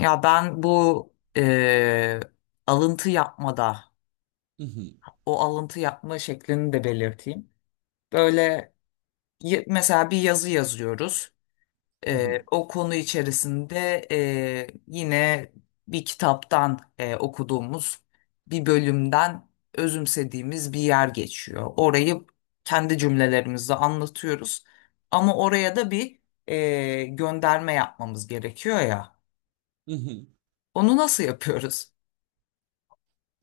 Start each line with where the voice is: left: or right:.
left: Ya ben bu alıntı yapmada,
right: Hı hı,
left: o alıntı yapma şeklini de belirteyim. Böyle mesela bir yazı yazıyoruz.
right: hı hı,
left: O konu içerisinde yine bir kitaptan okuduğumuz bir bölümden özümsediğimiz bir yer geçiyor. Orayı kendi cümlelerimizle anlatıyoruz. Ama oraya da bir gönderme yapmamız gerekiyor ya.
right: hı hı.
left: Onu nasıl yapıyoruz?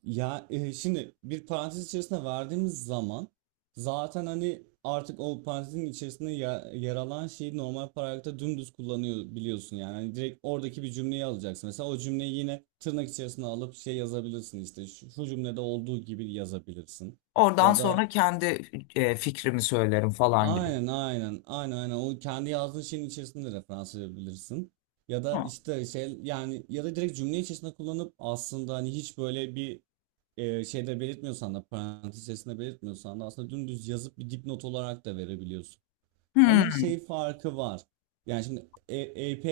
right: Ya şimdi bir parantez içerisine verdiğimiz zaman zaten hani artık o parantezin içerisinde yer alan şeyi normal paragrafta dümdüz kullanıyor biliyorsun yani. Hani direkt oradaki bir cümleyi alacaksın. Mesela o cümleyi yine tırnak içerisine alıp şey yazabilirsin işte şu cümlede olduğu gibi yazabilirsin.
left: Oradan
right: Ya
left: sonra
right: da
left: kendi fikrimi söylerim falan gibi.
right: aynen aynen aynen aynen o kendi yazdığın şeyin içerisinde referans verebilirsin. Ya
left: Hı.
right: da işte şey yani ya da direkt cümle içerisinde kullanıp aslında hani hiç böyle bir şeyde belirtmiyorsan da parantez içerisinde belirtmiyorsan da aslında dümdüz yazıp bir dipnot olarak da verebiliyorsun. Ama
left: Hmm.
right: şey farkı var. Yani şimdi APA,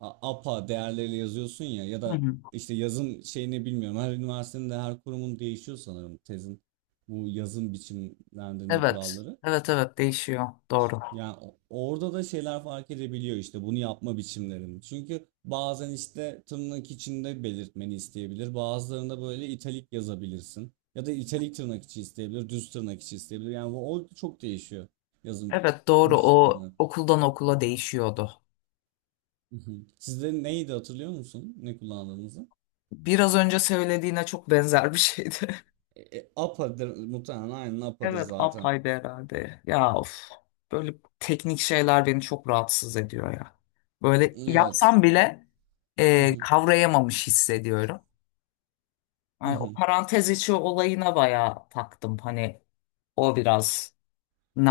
right: APA değerleriyle yazıyorsun ya ya
left: Hı
right: da
left: hı.
right: işte yazım şeyini bilmiyorum. Her üniversitenin de her kurumun değişiyor sanırım tezin bu yazım biçimlendirme
left: Evet.
right: kuralları.
left: Evet evet, değişiyor. Doğru.
right: Yani orada da şeyler fark edebiliyor işte bunu yapma biçimlerini. Çünkü bazen işte tırnak içinde belirtmeni isteyebilir. Bazılarında böyle italik yazabilirsin. Ya da italik tırnak içi isteyebilir, düz tırnak içi isteyebilir. Yani bu orada çok değişiyor yazım
left: Evet, doğru,
right: biçimi
left: o
right: olarak.
left: okuldan okula değişiyordu.
right: Hı hı. Sizde neydi hatırlıyor musun? Ne kullandığınızı?
left: Biraz önce söylediğine çok benzer bir şeydi.
right: APA'dır muhtemelen aynen APA'dır
left: Evet,
right: zaten.
left: apayrı herhalde. Ya of. Böyle teknik şeyler beni çok rahatsız ediyor ya. Böyle
right: Evet.
left: yapsam bile
right: Hı hı,
left: kavrayamamış hissediyorum.
right: hı
left: Yani o
right: hı.
left: parantez içi olayına bayağı taktım. Hani o biraz ne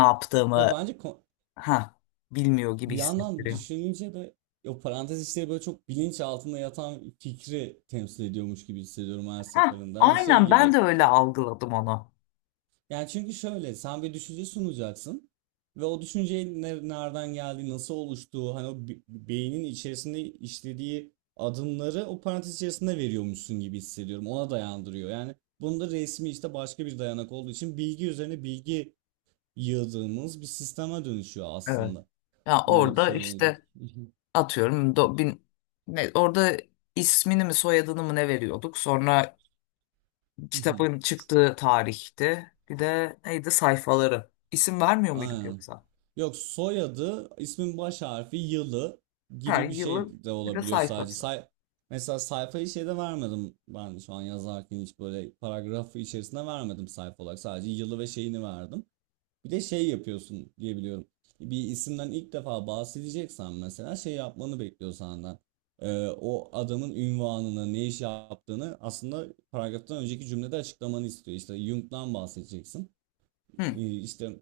right: Ya
left: yaptığımı
right: bence
left: ha bilmiyor gibi
right: bir yandan
left: hissettiriyor.
right: düşününce de o parantez işleri böyle çok bilinç altında yatan fikri temsil ediyormuş gibi hissediyorum her
left: Ha
right: seferinde. Hani şey
left: aynen,
right: gibi.
left: ben de öyle algıladım onu.
right: Yani çünkü şöyle sen bir düşünce sunacaksın ve o düşüncenin nereden geldiği, nasıl oluştuğu, hani o beynin içerisinde işlediği adımları o parantez içerisinde veriyormuşsun gibi hissediyorum. Ona dayandırıyor. Yani bunda resmi işte başka bir dayanak olduğu için bilgi üzerine bilgi yığdığımız bir sisteme dönüşüyor
left: Evet.
right: aslında.
left: Ya
right: Böyle
left: orada
right: söyleyince.
left: işte atıyorum do, bin, ne, orada ismini mi soyadını mı ne veriyorduk? Sonra kitabın çıktığı tarihte bir de neydi sayfaları. İsim vermiyor muyduk
right: Aynen.
left: yoksa?
right: Yok soyadı, ismin baş harfi, yılı
left: Her
right: gibi bir
left: yılın
right: şey de
left: bir de
right: olabiliyor sadece.
left: sayfası.
right: Mesela sayfayı şeyde vermedim ben şu an yazarken hiç böyle paragrafı içerisinde vermedim sayfa olarak. Sadece yılı ve şeyini verdim. Bir de şey yapıyorsun diye biliyorum. Bir isimden ilk defa bahsedeceksen mesela şey yapmanı bekliyor senden. O adamın ünvanını, ne iş yaptığını aslında paragraftan önceki cümlede açıklamanı istiyor. İşte Jung'dan bahsedeceksin
left: Hmm.
right: e, işte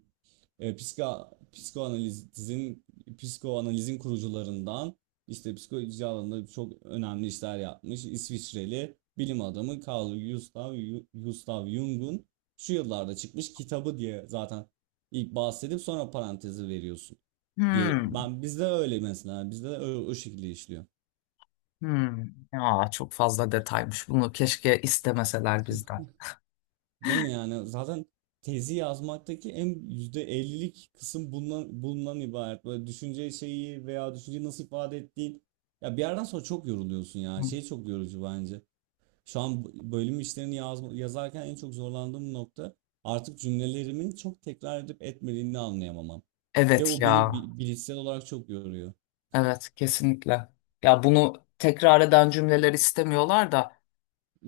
right: e, psika, psikoanalizin psikoanalizin kurucularından işte psikoloji alanında çok önemli işler yapmış İsviçreli bilim adamı Carl Gustav Jung'un şu yıllarda çıkmış kitabı diye zaten ilk bahsedip sonra parantezi veriyorsun diye.
left: Hmm.
right: Ben bizde öyle mesela bizde de o, o şekilde işliyor.
left: Hmm. Aa, çok fazla detaymış. Bunu keşke istemeseler bizden.
right: Değil mi yani? Zaten tezi yazmaktaki en %50'lik kısım bundan ibaret. Böyle düşünce şeyi veya düşünceyi nasıl ifade ettiğin. Ya bir yerden sonra çok yoruluyorsun ya.
left: Hmm.
right: Şey çok yorucu bence. Şu an bölüm işlerini yazarken en çok zorlandığım nokta artık cümlelerimin çok tekrar edip etmediğini anlayamamam. Ve
left: Evet
right: o beni
left: ya.
right: bilişsel olarak çok yoruyor.
left: Evet, kesinlikle. Ya bunu tekrar eden cümleler istemiyorlar da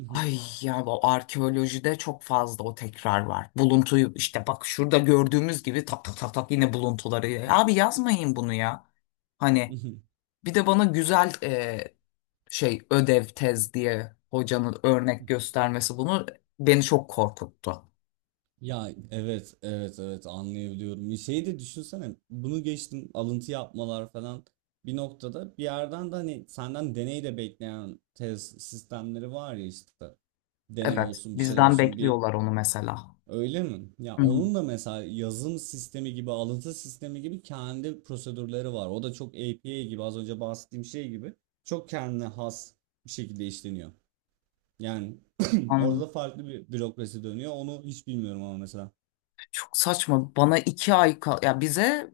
left: ay ya, bu arkeolojide çok fazla o tekrar var. Buluntuyu işte bak şurada gördüğümüz gibi tak tak tak tak yine buluntuları. Abi yazmayın bunu ya. Hani bir de bana güzel şey, ödev tez diye hocanın örnek göstermesi bunu beni çok korkuttu.
right: Ya evet evet evet anlayabiliyorum. Bir şeyi de düşünsene bunu geçtim alıntı yapmalar falan bir noktada bir yerden de hani senden deney de bekleyen tez sistemleri var ya işte deney
left: Evet,
right: olsun bir şeyler
left: bizden
right: olsun bir
left: bekliyorlar onu mesela.
right: öyle mi? Ya
left: Hı hı.
right: onun da mesela yazım sistemi gibi alıntı sistemi gibi kendi prosedürleri var. O da çok APA gibi az önce bahsettiğim şey gibi çok kendine has bir şekilde işleniyor. Yani orada da
left: Anladım.
right: farklı bir bürokrasi dönüyor onu hiç bilmiyorum ama mesela.
left: Çok saçma. Bana iki ay kal ya, bize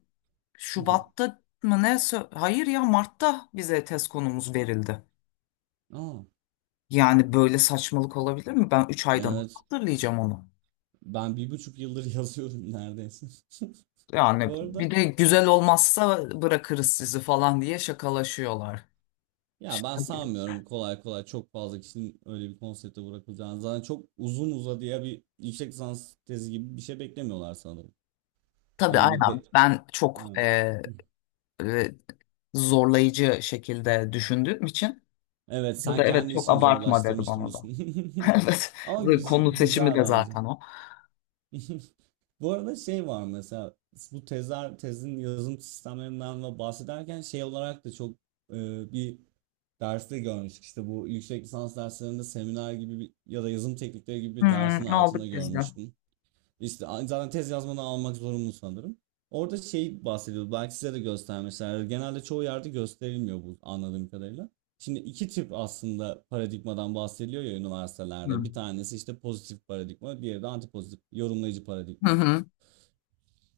left: Şubat'ta mı ne? Hayır ya, Mart'ta bize test konumuz verildi.
right: Aa,
left: Yani böyle saçmalık olabilir mi? Ben 3 aydan nasıl
right: evet.
left: hatırlayacağım onu.
right: Ben 1,5 yıldır yazıyorum neredeyse.
left: Yani
right: Bu
left: bir
right: arada
left: de güzel olmazsa bırakırız sizi falan diye şakalaşıyorlar.
right: ya ben
left: Şaka gibi.
right: sanmıyorum kolay kolay çok fazla kişinin öyle bir konsepte bırakılacağını. Zaten çok uzun uzadıya bir yüksek lisans tezi gibi bir şey beklemiyorlar sanırım.
left: Tabii
right: Yani bir
left: aynen,
right: de...
left: ben çok
right: Ha.
left: e, zorlayıcı şekilde düşündüğüm için
right: Evet
left: burada
right: sen
left: evet
right: kendi
left: çok
right: işini
left: abartma, dedi
right: zorlaştırmıştın
left: bana da.
right: diyorsun. Ama
left: Evet, konu
right: güz-
left: seçimi
right: güzel
left: de
right: bence.
left: zaten o.
right: Bu arada şey var mesela bu tezler tezin yazım sistemlerinden ve bahsederken şey olarak da çok e, bir derste görmüştük. İşte bu yüksek lisans derslerinde seminer gibi bir, ya da yazım teknikleri gibi bir dersin
left: Hmm,
right: altında
left: aldık biz de.
right: görmüştüm. İşte a- zaten tez yazmanı almak zorunlu sanırım. Orada şey bahsediyordu. Belki size de göstermişler. Yani genelde çoğu yerde gösterilmiyor bu anladığım kadarıyla. Şimdi iki tip aslında paradigmadan bahsediliyor ya üniversitelerde. Bir
left: Hmm.
right: tanesi işte pozitif paradigma, diğeri de antipozitif yorumlayıcı
left: Hı
right: paradigma.
left: hı.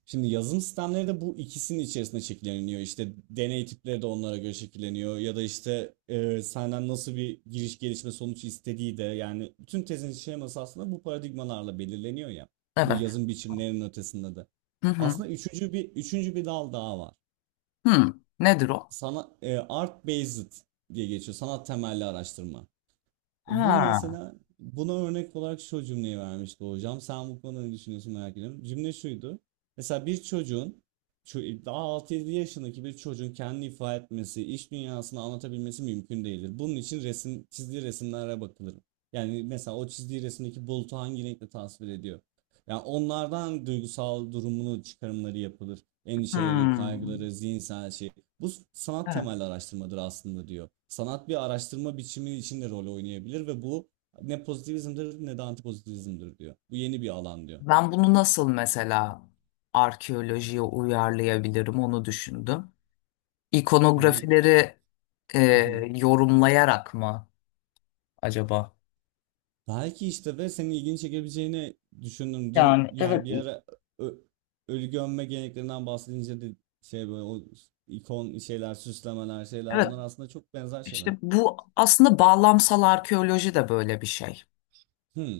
right: Şimdi yazılım sistemleri de bu ikisinin içerisinde şekilleniyor. İşte deney tipleri de onlara göre şekilleniyor. Ya da işte e, senden nasıl bir giriş gelişme sonuç istediği de yani bütün tezin şeması aslında bu paradigmalarla belirleniyor ya. Bu
left: Evet.
right: yazım biçimlerinin ötesinde de.
left: Hı hı.
right: Aslında üçüncü bir dal daha var.
left: Hmm, nedir o?
right: Sana e, art based diye geçiyor. Sanat temelli araştırma. Bu
left: Ha.
right: mesela buna örnek olarak şu cümleyi vermişti hocam. Sen bu konuda ne düşünüyorsun merak ediyorum. Cümle şuydu. Mesela bir çocuğun daha altı 7 yaşındaki bir çocuğun kendini ifade etmesi, iş dünyasını anlatabilmesi mümkün değildir. Bunun için resim, çizdiği resimlere bakılır. Yani mesela o çizdiği resimdeki bulutu hangi renkle tasvir ediyor? Yani onlardan duygusal durumunu çıkarımları yapılır. Endişeleri,
left: Hmm.
right: kaygıları, zihinsel şey. Bu sanat
left: Evet.
right: temelli araştırmadır aslında diyor. Sanat bir araştırma biçimi içinde rol oynayabilir ve bu ne pozitivizmdir ne de antipozitivizmdir diyor. Bu yeni bir alan diyor.
left: Ben bunu nasıl mesela arkeolojiye uyarlayabilirim onu düşündüm.
right: Yani
left: İkonografileri e, yorumlayarak mı acaba?
right: belki işte ve senin ilgini çekebileceğini düşündüm. Dün
left: Yani
right: yani
left: evet,
right: bir ara ö- ölü gömme geleneklerinden bahsedince de şey böyle o ikon şeyler, süslemeler, şeyler
left: evet,
right: bunlar aslında çok benzer şeyler.
left: işte bu aslında bağlamsal arkeoloji de böyle bir şey.
right: Hmm.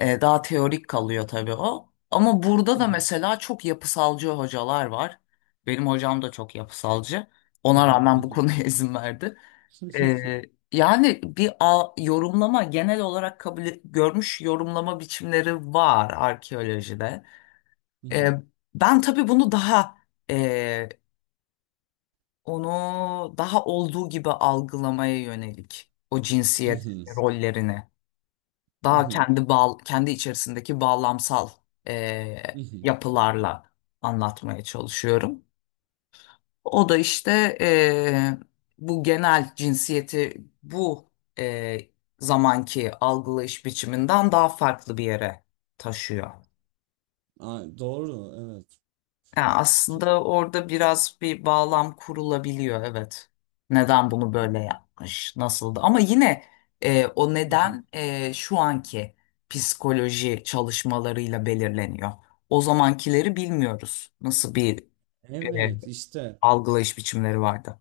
left: Daha teorik kalıyor tabii o. Ama burada da mesela çok yapısalcı hocalar var. Benim hocam da çok yapısalcı. Ona rağmen bu konuya izin verdi. Ee, yani bir yorumlama genel olarak görmüş yorumlama biçimleri var arkeolojide. Ee, ben tabii bunu daha e, onu daha olduğu gibi algılamaya yönelik o cinsiyet rollerini daha kendi kendi içerisindeki bağlamsal e, yapılarla anlatmaya çalışıyorum. O da işte bu genel cinsiyeti bu eee, zamanki algılayış biçiminden daha farklı bir yere taşıyor.
right: Aa, doğru, evet.
left: Yani
right: Çok.
left: aslında orada biraz bir bağlam kurulabiliyor, evet. Neden bunu
right: Hı
left: böyle yapmış, nasıldı? Ama yine o
right: hı.
left: neden şu anki psikoloji çalışmalarıyla belirleniyor. O zamankileri bilmiyoruz. Nasıl bir eee,
right: Evet işte
left: algılayış biçimleri vardı?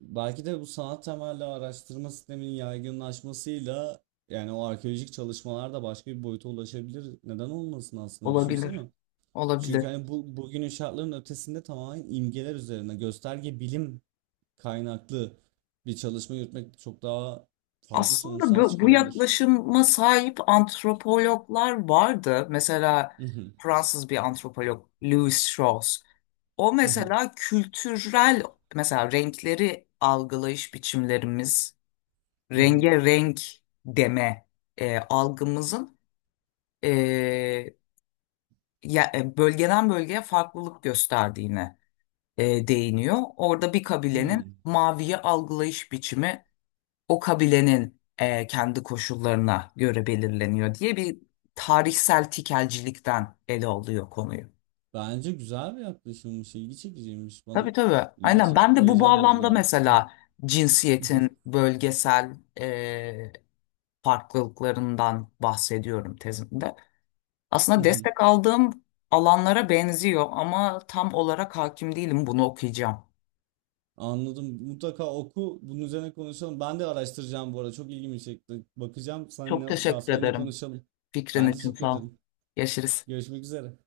right: belki de bu sanat temelli araştırma sisteminin yaygınlaşmasıyla yani o arkeolojik çalışmalar da başka bir boyuta ulaşabilir. Neden olmasın aslında düşünsene.
left: Olabilir.
right: Çünkü
left: Olabilir.
right: hani bu bugünün şartlarının ötesinde tamamen imgeler üzerine gösterge bilim kaynaklı bir çalışma yürütmek çok daha farklı
left: Aslında
right: sonuçlar
left: bu
right: çıkarabilir.
left: yaklaşıma sahip antropologlar vardı. Mesela Fransız bir antropolog Louis Strauss. O
right: Hmm.
left: mesela kültürel mesela renkleri algılayış biçimlerimiz, renge renk deme algımızın e, bölgeden bölgeye farklılık gösterdiğine değiniyor. Orada bir kabilenin maviyi algılayış biçimi o kabilenin kendi koşullarına göre belirleniyor diye bir tarihsel tikelcilikten ele alıyor konuyu.
right: Bence güzel bir yaklaşımmış, ilgi çekiciymiş
left: Tabii
right: bana
left: tabii. Aynen. Ben de bu
right: heyecan verici
left: bağlamda
right: geldi.
left: mesela cinsiyetin bölgesel farklılıklarından bahsediyorum tezimde. Aslında destek aldığım alanlara benziyor ama tam olarak hakim değilim. Bunu okuyacağım.
right: Anladım. Mutlaka oku. Bunun üzerine konuşalım. Ben de araştıracağım bu arada. Çok ilgimi çekti. Bakacağım.
left: Çok
right: Seninle daha
left: teşekkür
right: sonra yine
left: ederim.
right: konuşalım.
left: Fikrin
right: Ben
left: için
right: teşekkür
left: sağ ol.
right: ederim.
left: Görüşürüz.
right: Görüşmek üzere.